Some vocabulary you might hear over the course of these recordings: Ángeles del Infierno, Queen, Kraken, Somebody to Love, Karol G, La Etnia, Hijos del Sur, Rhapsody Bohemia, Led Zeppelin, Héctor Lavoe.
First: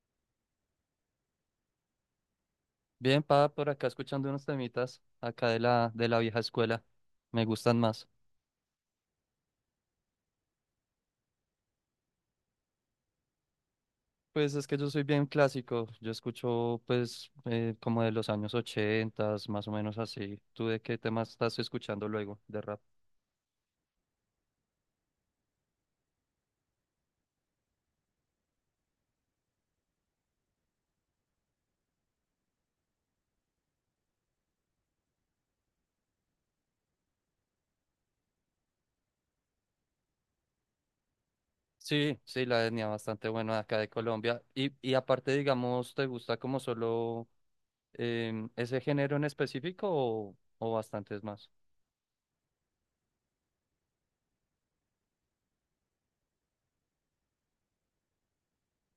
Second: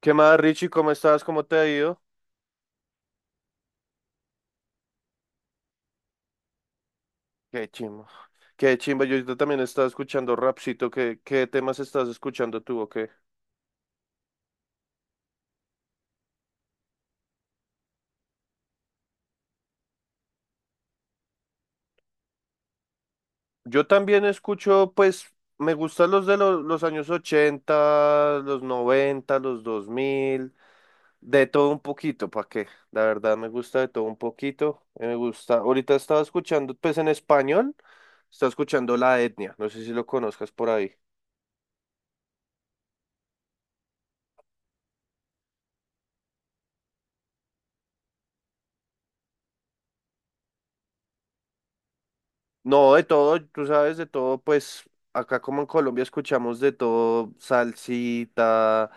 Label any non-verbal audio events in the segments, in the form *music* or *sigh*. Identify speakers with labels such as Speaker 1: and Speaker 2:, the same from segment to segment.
Speaker 1: ¿Qué más, Richie? ¿Cómo estás? ¿Cómo te ha ido?
Speaker 2: Bien, pa, por acá escuchando unos temitas acá de la vieja escuela. Me
Speaker 1: Qué
Speaker 2: gustan
Speaker 1: chimba.
Speaker 2: más.
Speaker 1: Qué chimba. Yo ahorita también estaba escuchando rapcito. ¿Qué temas estás escuchando tú o qué?
Speaker 2: Pues es que yo soy bien clásico. Yo escucho, pues, como de los años ochentas, más o menos así. ¿Tú de qué temas estás escuchando luego de rap?
Speaker 1: Yo también escucho, pues, me gustan los años 80, los 90, los 2000, de todo un poquito, ¿para qué? La verdad me gusta de todo un poquito. Me gusta. Ahorita estaba escuchando, pues, en español, estaba escuchando La Etnia. No sé si lo conozcas por ahí.
Speaker 2: Sí, sí, la etnia bastante buena acá de Colombia. Y aparte, digamos, ¿te gusta como solo ese género en específico o bastantes más?
Speaker 1: No, de todo, tú sabes, de todo, pues acá como en Colombia escuchamos de todo, salsita,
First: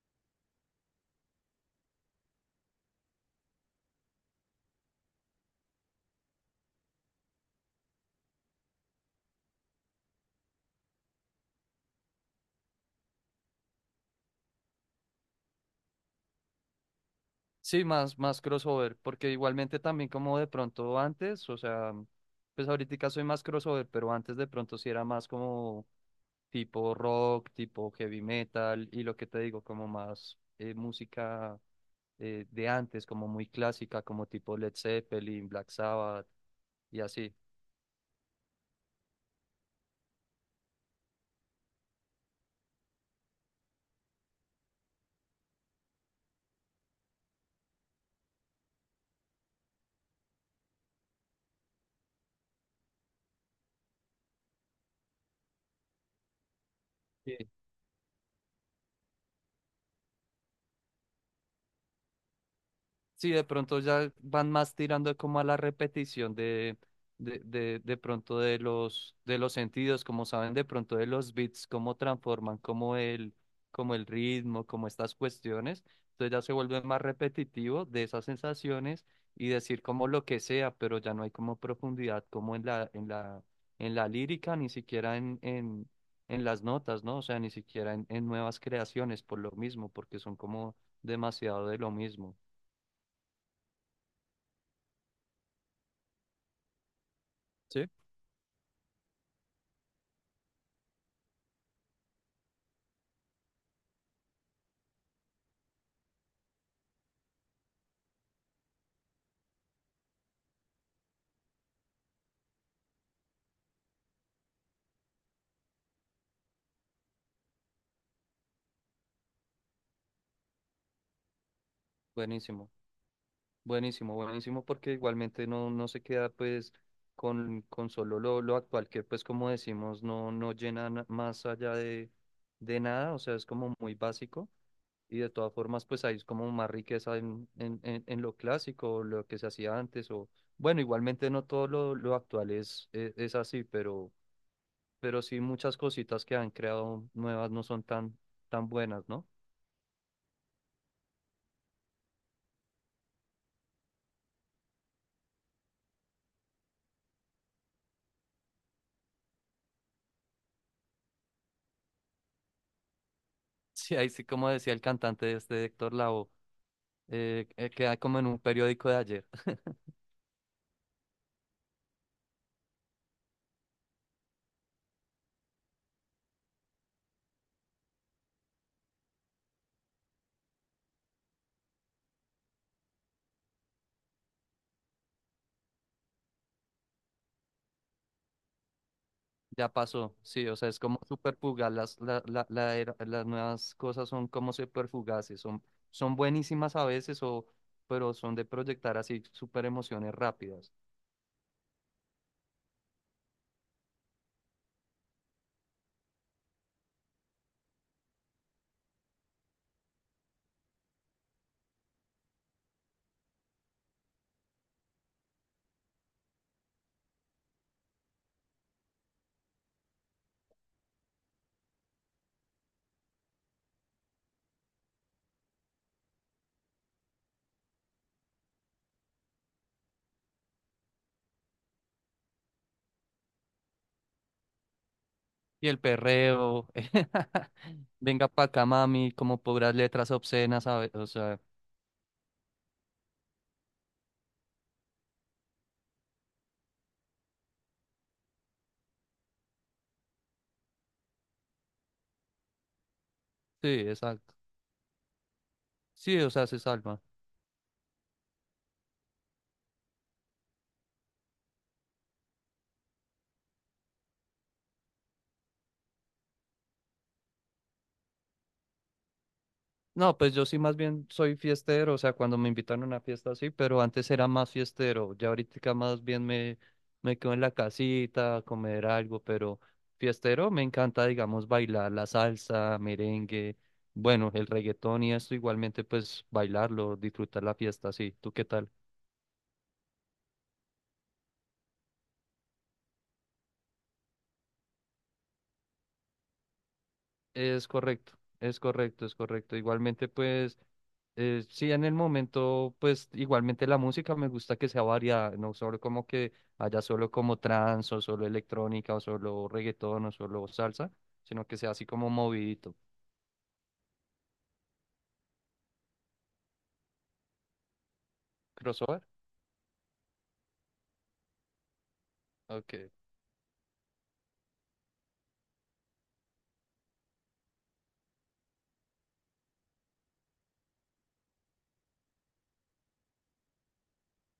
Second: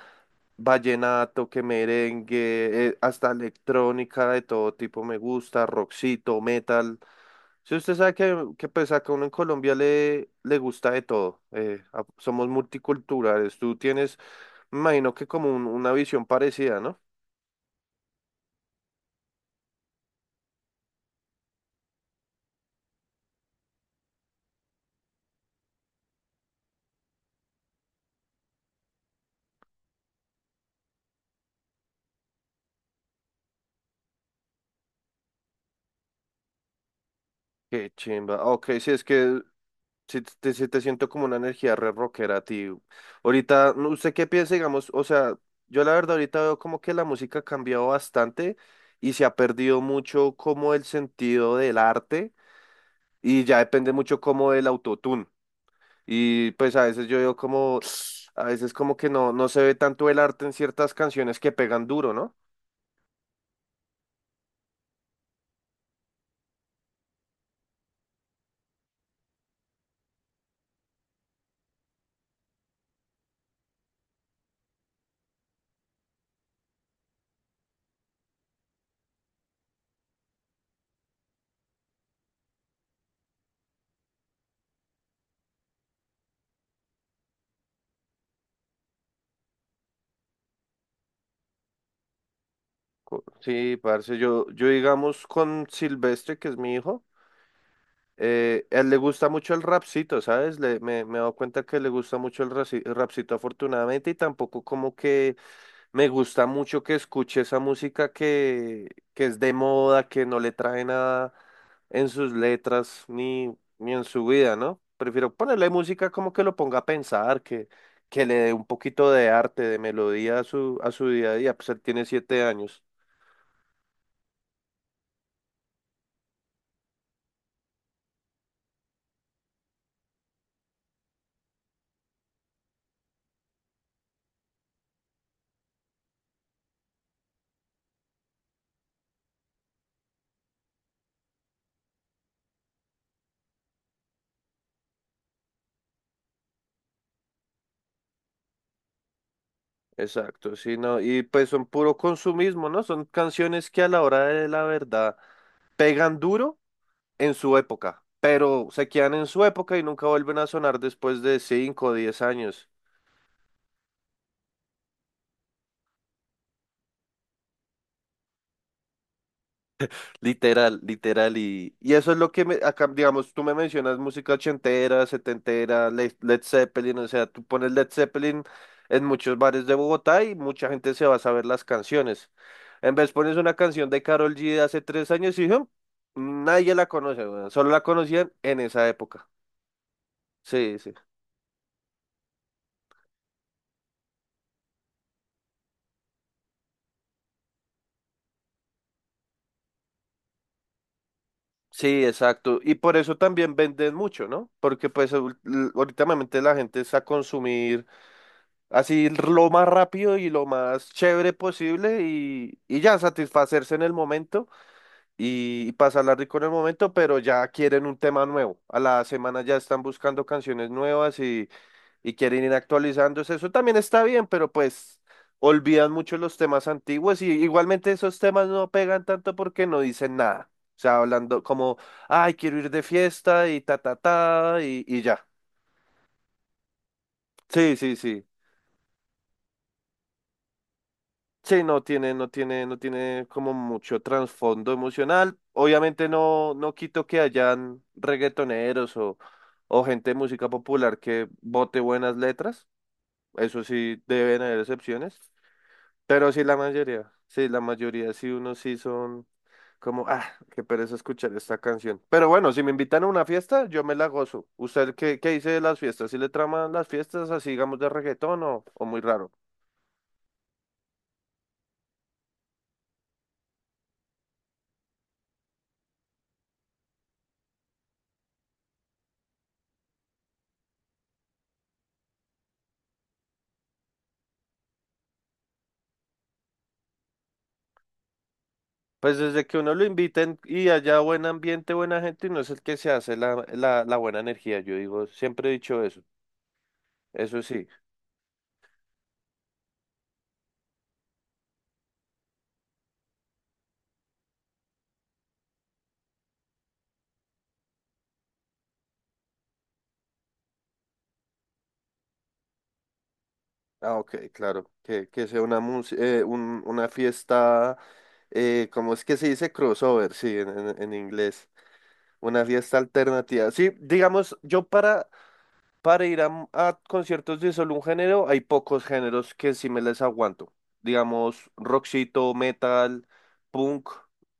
Speaker 1: vallenato, que merengue, hasta electrónica de todo tipo me gusta, rockcito, metal. Si usted sabe que pues acá uno en Colombia le gusta de todo, somos multiculturales, tú tienes, me imagino que como una visión parecida, ¿no?
Speaker 2: Sí, más, más crossover, porque igualmente también como de pronto antes, o sea, pues ahorita soy más crossover, pero antes de pronto sí era más como tipo rock, tipo heavy metal, y lo que te digo, como más música de antes, como muy clásica, como tipo Led Zeppelin, Black Sabbath, y así.
Speaker 1: Qué chimba. Ok, sí es que sí, sí te siento como una energía re rockera, tío. Ahorita, no, ¿usted qué piensa, digamos? O sea, yo la verdad ahorita veo como que la música ha cambiado bastante y se ha perdido mucho como el sentido del arte y ya depende mucho como del autotune. Y pues a veces yo veo como, *sniffs* a veces como que no, no se ve tanto el arte en ciertas canciones que pegan duro, ¿no?
Speaker 2: Sí, de pronto ya van más tirando como a la repetición de pronto de los sentidos, como saben de pronto de los beats, cómo transforman, como el ritmo, como estas cuestiones. Entonces ya se vuelve más repetitivo de esas sensaciones y decir como lo que sea, pero ya no hay como profundidad como en la lírica, ni siquiera en las notas, ¿no? O sea, ni siquiera en nuevas creaciones por lo mismo, porque son como demasiado de lo mismo.
Speaker 1: Sí, parce, yo digamos con Silvestre, que es mi hijo. A él le gusta mucho el rapcito, ¿sabes? Me he dado cuenta que le gusta mucho el rapcito afortunadamente y tampoco como que me gusta mucho que escuche esa música que es de moda, que no le trae nada en sus letras ni en su vida, ¿no? Prefiero ponerle música como que lo ponga a pensar, que le dé un poquito de arte, de melodía a su día a día, pues él tiene siete
Speaker 2: Buenísimo,
Speaker 1: años.
Speaker 2: buenísimo, buenísimo, porque igualmente no, no se queda pues con solo lo actual, que pues como decimos, no, no llena más allá de nada, o sea, es como muy básico y de todas formas pues hay como más riqueza en lo clásico, o lo que se hacía antes, o bueno, igualmente no todo lo actual es así, pero sí muchas cositas que han creado nuevas no son tan, tan buenas, ¿no?
Speaker 1: Exacto, sí, no, y pues son puro consumismo, ¿no? Son canciones que a la hora de la verdad pegan duro en su época, pero se quedan en su época y nunca vuelven a sonar después de 5 o 10 años.
Speaker 2: Sí, ahí sí como decía el cantante de este Héctor Lavoe. Que hay como en un periódico de ayer. *laughs*
Speaker 1: Literal, literal. Y eso es lo que, acá, digamos, tú me mencionas música ochentera, setentera, Led, Zeppelin, o sea, tú pones Led Zeppelin en muchos bares de Bogotá y mucha gente se va a saber las canciones. En vez pones una canción de Karol G de hace 3 años y "Hum", nadie la conoce, weón. Solo la conocían en esa época.
Speaker 2: Ya pasó, sí, o sea,
Speaker 1: Sí,
Speaker 2: es
Speaker 1: sí.
Speaker 2: como súper fugaz. Las, la- la- la era- Las nuevas cosas son como súper fugaces, son, son buenísimas a veces, o, pero son de proyectar así súper emociones rápidas.
Speaker 1: Sí, exacto. Y por eso también venden mucho, ¿no? Porque pues últimamente la gente está a consumir así lo más rápido y lo más chévere posible y ya satisfacerse en el momento y pasarla rico en el momento, pero ya quieren un tema nuevo. A la semana ya están buscando canciones nuevas y quieren ir actualizándose. Eso también está bien, pero pues olvidan mucho los temas antiguos y igualmente esos temas no pegan tanto porque no dicen nada. O sea, hablando como, ay, quiero ir de fiesta y ta, ta, ta, y ya.
Speaker 2: Y el perreo, *laughs*
Speaker 1: Sí, sí, sí.
Speaker 2: venga pa' acá, mami, como puras letras obscenas, o sea,
Speaker 1: Sí, no tiene como mucho trasfondo emocional. Obviamente no quito que hayan reggaetoneros o gente de música popular que bote buenas letras. Eso
Speaker 2: sí,
Speaker 1: sí,
Speaker 2: exacto.
Speaker 1: deben haber excepciones.
Speaker 2: Sí, o
Speaker 1: Pero sí,
Speaker 2: sea,
Speaker 1: la
Speaker 2: se salva.
Speaker 1: mayoría, sí, la mayoría, sí, unos sí son como, ah, qué pereza escuchar esta canción. Pero bueno, si me invitan a una fiesta, yo me la gozo. ¿Usted qué dice de las fiestas? ¿Sí le traman las fiestas así, digamos, de reggaetón o muy raro?
Speaker 2: No, pues yo sí más bien soy fiestero, o sea, cuando me invitan a una fiesta así, pero antes era más fiestero, ya ahorita más bien me quedo en la casita a comer algo, pero fiestero me encanta, digamos, bailar la salsa, merengue, bueno, el reggaetón y esto igualmente pues bailarlo, disfrutar la fiesta, sí, ¿tú qué tal?
Speaker 1: Pues desde que uno lo inviten y haya buen ambiente, buena gente, y no es el que se hace la buena energía, yo digo, siempre he dicho eso, eso sí.
Speaker 2: Es correcto, es correcto, es correcto. Igualmente, pues, sí, en el momento, pues, igualmente la música me gusta que sea variada, no solo como que haya solo como trance o solo electrónica o solo reggaetón o solo salsa, sino que sea así como movidito.
Speaker 1: Ah, ok, claro, que sea una, una fiesta, ¿cómo
Speaker 2: ¿Crossover?
Speaker 1: es que se dice crossover? Sí, en inglés. Una fiesta
Speaker 2: Ok.
Speaker 1: alternativa. Sí, digamos, para ir a conciertos de solo un género, hay pocos géneros que sí me les aguanto. Digamos, rockcito, metal, punk,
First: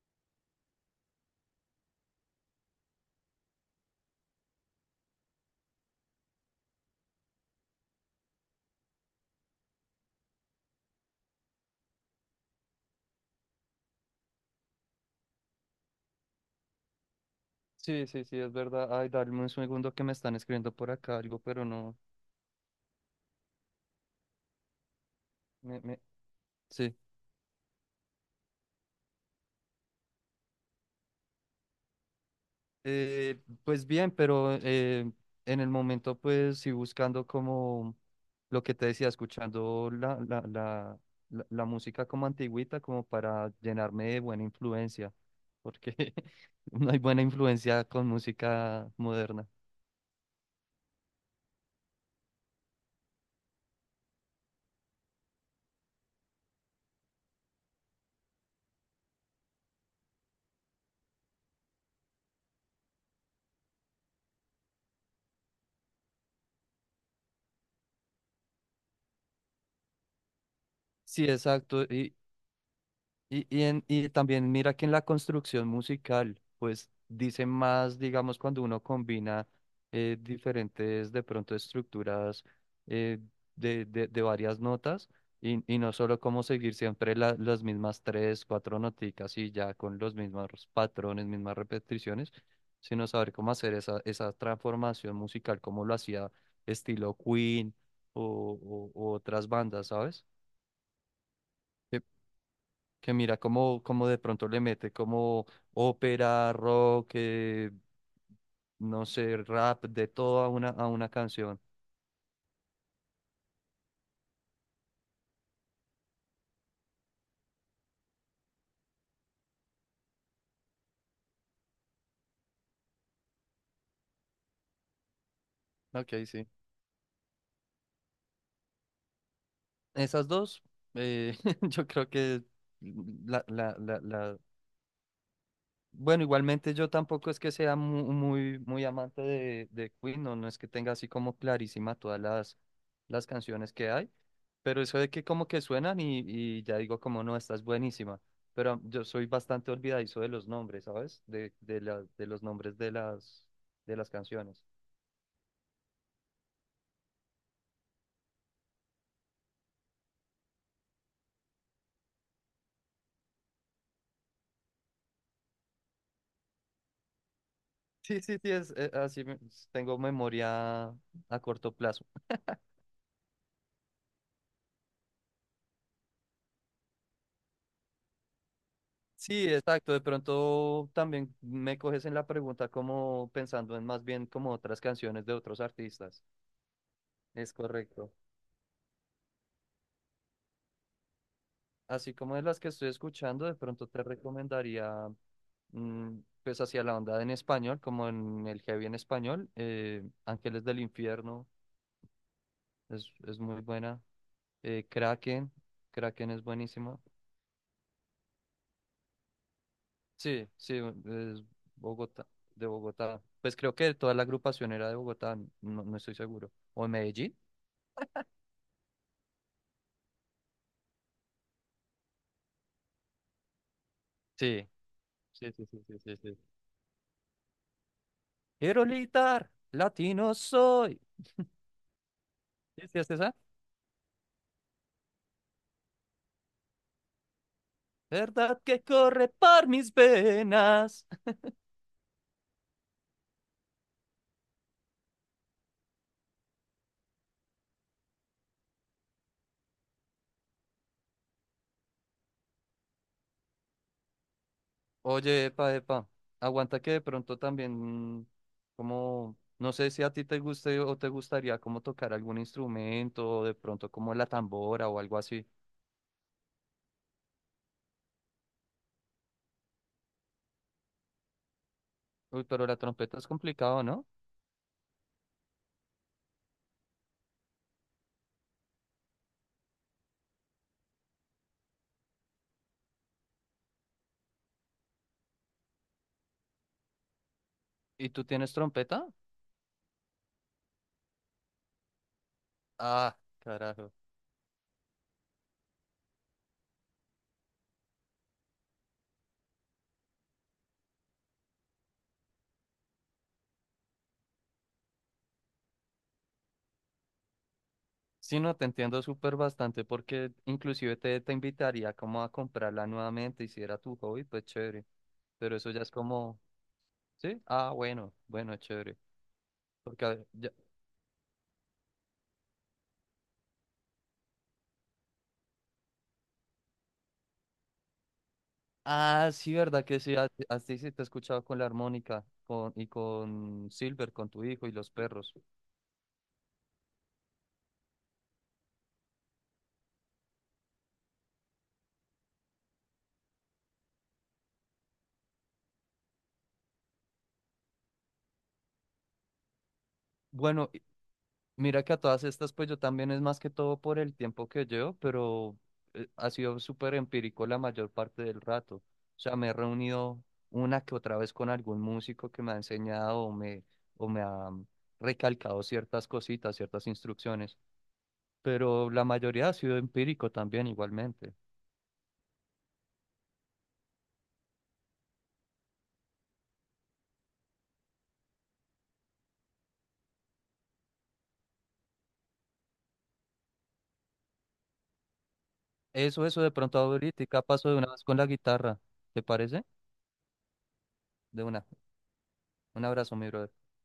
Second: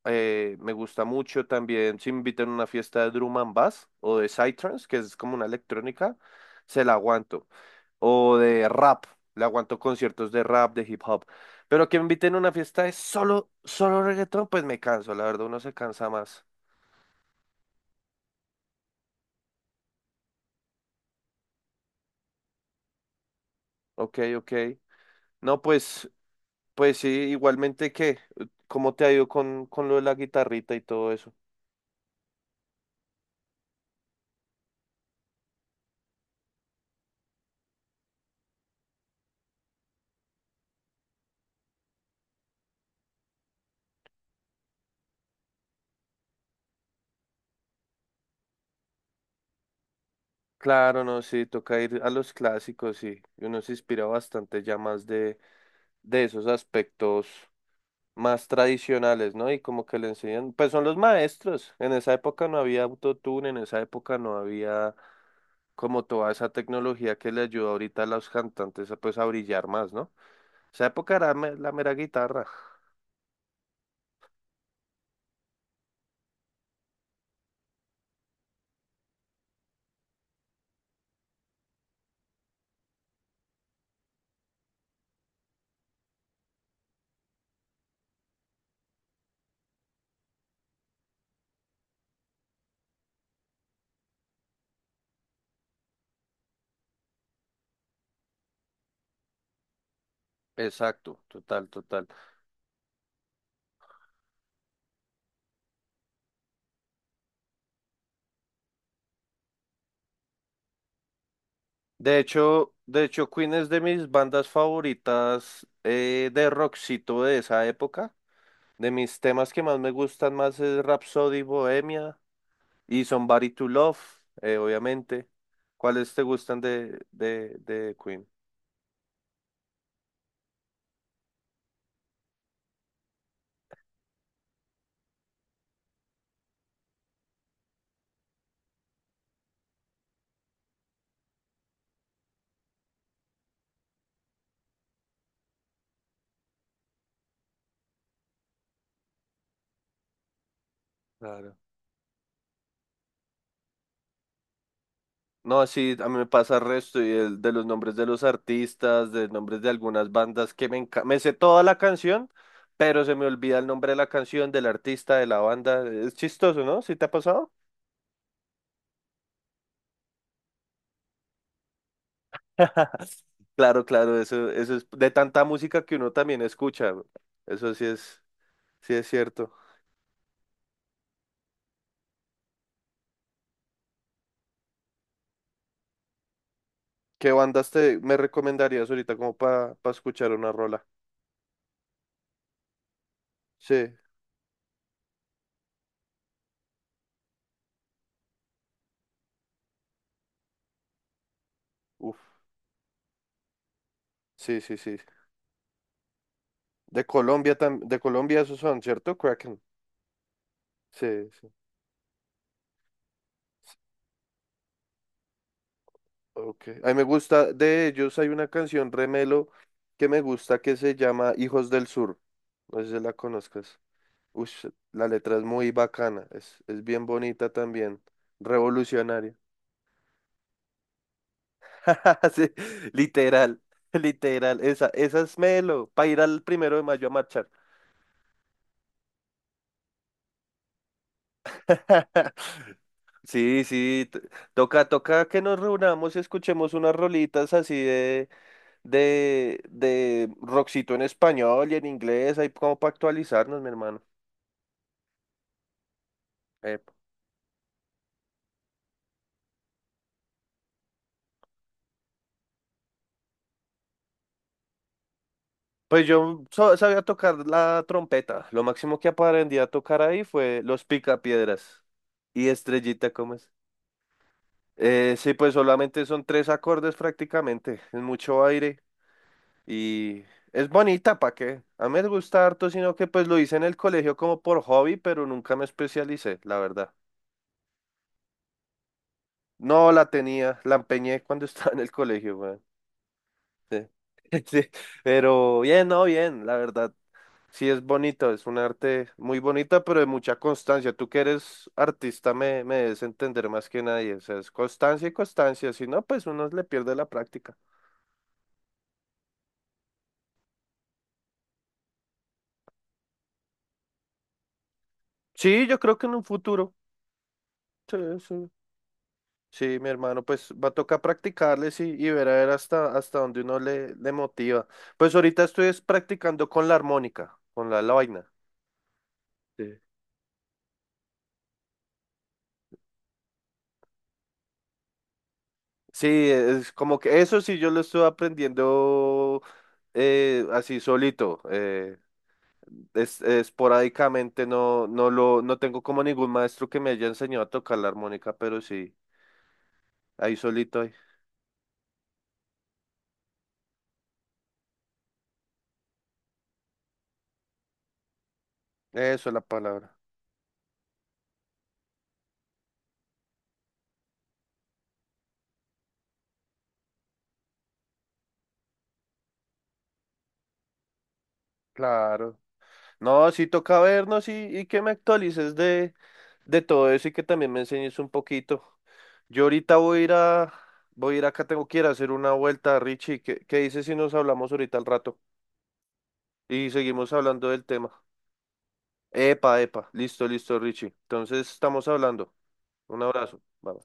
Speaker 1: me gusta mucho también. Si me invitan a una fiesta de drum and bass o de psytrance, que es como una electrónica, se la aguanto. O de rap, le aguanto conciertos de rap, de hip hop. Pero que me inviten a una fiesta de solo reggaetón, pues me canso, la verdad, uno se cansa más.
Speaker 2: Sí, sí, sí, es verdad. Ay, dame un segundo que me están escribiendo por acá algo, pero no.
Speaker 1: Ok, ok. No,
Speaker 2: Me, me...
Speaker 1: pues,
Speaker 2: Sí.
Speaker 1: pues sí, igualmente que, ¿cómo te ha ido con lo de la guitarrita y todo eso?
Speaker 2: Eh, pues bien, pero en el momento pues sí buscando como lo que te decía, escuchando la música como antigüita, como para llenarme de buena influencia, porque *laughs* no hay buena influencia con música moderna.
Speaker 1: Claro, no, sí, toca ir a los clásicos y uno se inspira bastante ya más de esos aspectos más tradicionales, ¿no? Y como que le enseñan, pues son los maestros. En esa época no había autotune, en esa época no había como toda esa tecnología que le ayuda ahorita a los cantantes a, pues a brillar más, ¿no? Esa época
Speaker 2: Sí,
Speaker 1: era la
Speaker 2: exacto.
Speaker 1: mera guitarra.
Speaker 2: Y también mira que en la construcción musical, pues dice más, digamos, cuando uno combina diferentes, de pronto, estructuras eh, de varias notas y no solo como seguir siempre las mismas tres, cuatro noticas y ya con los mismos patrones, mismas repeticiones, sino saber cómo hacer esa transformación musical, como lo hacía estilo Queen o u otras bandas, ¿sabes?
Speaker 1: Exacto, total, total.
Speaker 2: Que mira cómo, cómo de pronto le mete como ópera, rock, no sé, rap, de todo a a una canción.
Speaker 1: De hecho, Queen es de mis bandas favoritas de rockcito de esa época. De mis temas que más me gustan más es Rhapsody Bohemia y Somebody to Love, obviamente. ¿Cuáles
Speaker 2: Ok,
Speaker 1: te
Speaker 2: sí.
Speaker 1: gustan de, de Queen?
Speaker 2: Esas dos, *laughs* yo creo que la, la, la, la- bueno, igualmente yo tampoco es que sea muy, muy amante de Queen, no, no es que tenga así como clarísima todas las canciones que hay, pero eso de que como que suenan y ya digo como no, esta es buenísima, pero yo soy bastante olvidadizo de los nombres, ¿sabes?
Speaker 1: Claro.
Speaker 2: De los nombres de de las canciones.
Speaker 1: No, sí, a mí me pasa el resto y de los nombres de los artistas, de nombres de algunas bandas que me encanta. Me sé toda la canción, pero se me olvida el nombre de la canción, del artista, de la banda. Es chistoso, ¿no? ¿Sí te ha pasado?
Speaker 2: Sí, sí, sí, es, tengo memoria a corto plazo.
Speaker 1: *laughs* Claro, claro, eso es de tanta música que uno también escucha. Eso sí es
Speaker 2: Sí,
Speaker 1: cierto.
Speaker 2: exacto. De pronto también me coges en la pregunta como pensando en más bien como otras canciones de otros artistas.
Speaker 1: ¿Qué
Speaker 2: Es
Speaker 1: bandas te
Speaker 2: correcto.
Speaker 1: me recomendarías ahorita como para escuchar una rola?
Speaker 2: Así como de las que estoy escuchando, de pronto
Speaker 1: Sí,
Speaker 2: te recomendaría, mm, pues hacia la onda en español, como en el heavy en español, Ángeles del Infierno
Speaker 1: uff,
Speaker 2: es muy buena.
Speaker 1: sí, sí, sí.
Speaker 2: Kraken, Kraken es buenísima.
Speaker 1: De Colombia también, de Colombia esos son, ¿cierto? Kraken.
Speaker 2: Sí, sí,
Speaker 1: Sí,
Speaker 2: es
Speaker 1: sí.
Speaker 2: Bogotá, de Bogotá. Pues creo
Speaker 1: Sí.
Speaker 2: que toda la agrupación era de Bogotá, no, no estoy seguro.
Speaker 1: Ok.
Speaker 2: ¿O
Speaker 1: A
Speaker 2: de
Speaker 1: mí me
Speaker 2: Medellín?
Speaker 1: gusta, de ellos hay una canción Remelo que me gusta que se llama Hijos del Sur. No sé si la conozcas. Ush,
Speaker 2: Sí,
Speaker 1: la letra es
Speaker 2: sí, sí,
Speaker 1: muy
Speaker 2: sí, sí, sí,
Speaker 1: bacana,
Speaker 2: sí.
Speaker 1: es bien bonita también,
Speaker 2: Quiero
Speaker 1: revolucionaria.
Speaker 2: gritar, latino soy.
Speaker 1: *laughs* Sí,
Speaker 2: ¿Sí, sí, es esa?
Speaker 1: literal, literal, esa es Melo, para ir al primero de mayo a marchar.
Speaker 2: ¿Verdad que corre por mis venas?
Speaker 1: *laughs* Sí, sí, toca, toca que nos reunamos y escuchemos unas rolitas así de, de rockcito en español y en inglés, ahí como para actualizarnos, mi hermano.
Speaker 2: Oye, epa, epa, aguanta que
Speaker 1: Epa.
Speaker 2: de pronto también, como, no sé si a ti te guste o te gustaría como tocar algún instrumento, o de pronto como la tambora o algo así.
Speaker 1: Pues yo sabía tocar la trompeta, lo máximo que aprendí a tocar ahí fue los picapiedras
Speaker 2: Uy,
Speaker 1: y
Speaker 2: pero la
Speaker 1: Estrellita,
Speaker 2: trompeta es
Speaker 1: ¿cómo es?
Speaker 2: complicado, ¿no?
Speaker 1: Sí, pues solamente son 3 acordes prácticamente, es mucho aire y es bonita, ¿para qué? A mí me gusta harto, sino que pues lo hice en el colegio como por hobby, pero nunca me especialicé, la verdad.
Speaker 2: ¿Y tú tienes trompeta?
Speaker 1: No la tenía, la empeñé cuando *laughs* estaba en el colegio, weón.
Speaker 2: Ah,
Speaker 1: Sí.
Speaker 2: carajo.
Speaker 1: *laughs* Sí, pero bien, no, bien, la verdad. Sí es bonito, es un arte muy bonita, pero de mucha constancia. Tú que eres artista me debes entender más que nadie. O sea, es constancia y constancia, si no, pues uno le pierde la práctica.
Speaker 2: Sí, no, te entiendo súper bastante porque inclusive te invitaría como a comprarla nuevamente y si era tu hobby, pues chévere. Pero
Speaker 1: Sí,
Speaker 2: eso
Speaker 1: yo
Speaker 2: ya es
Speaker 1: creo que en un
Speaker 2: como,
Speaker 1: futuro.
Speaker 2: ¿sí? Ah,
Speaker 1: Sí,
Speaker 2: bueno,
Speaker 1: sí.
Speaker 2: bueno, chévere.
Speaker 1: Sí, mi
Speaker 2: Porque, a
Speaker 1: hermano,
Speaker 2: ver, ya-
Speaker 1: pues va a tocar practicarles y ver a ver hasta dónde uno le motiva. Pues ahorita estoy es practicando con la armónica, con la vaina.
Speaker 2: Ah, sí,
Speaker 1: Sí.
Speaker 2: verdad que sí, a ti sí sí, te he escuchado con la armónica con, y con Silver, con tu hijo y los perros.
Speaker 1: Sí, es como que eso sí yo lo estoy aprendiendo así solito, es, esporádicamente, no, no tengo como ningún maestro que me haya enseñado a tocar la armónica, pero sí, ahí
Speaker 2: Bueno,
Speaker 1: solito, ahí.
Speaker 2: mira que a todas estas, pues yo también es más que todo por el tiempo que llevo, pero ha sido súper empírico la mayor parte del rato. O
Speaker 1: Eso es
Speaker 2: sea,
Speaker 1: la
Speaker 2: me he
Speaker 1: palabra.
Speaker 2: reunido una que otra vez con algún músico que me ha enseñado o me ha recalcado ciertas cositas, ciertas instrucciones, pero la mayoría ha sido empírico también igualmente.
Speaker 1: Claro. No, sí toca vernos y que me actualices de, todo eso y que también me enseñes un poquito. Yo ahorita voy a ir a, voy a ir acá, tengo que ir a hacer una vuelta, Richie. ¿Qué dices si nos hablamos ahorita al rato?
Speaker 2: Eso de
Speaker 1: Y
Speaker 2: pronto
Speaker 1: seguimos
Speaker 2: ahorita
Speaker 1: hablando del
Speaker 2: paso de
Speaker 1: tema.
Speaker 2: una vez con la guitarra, ¿te
Speaker 1: Epa,
Speaker 2: parece?
Speaker 1: epa, listo, listo, Richie.
Speaker 2: De
Speaker 1: Entonces
Speaker 2: una.
Speaker 1: estamos hablando.
Speaker 2: Un
Speaker 1: Un
Speaker 2: abrazo, mi
Speaker 1: abrazo.
Speaker 2: brother.
Speaker 1: Bye.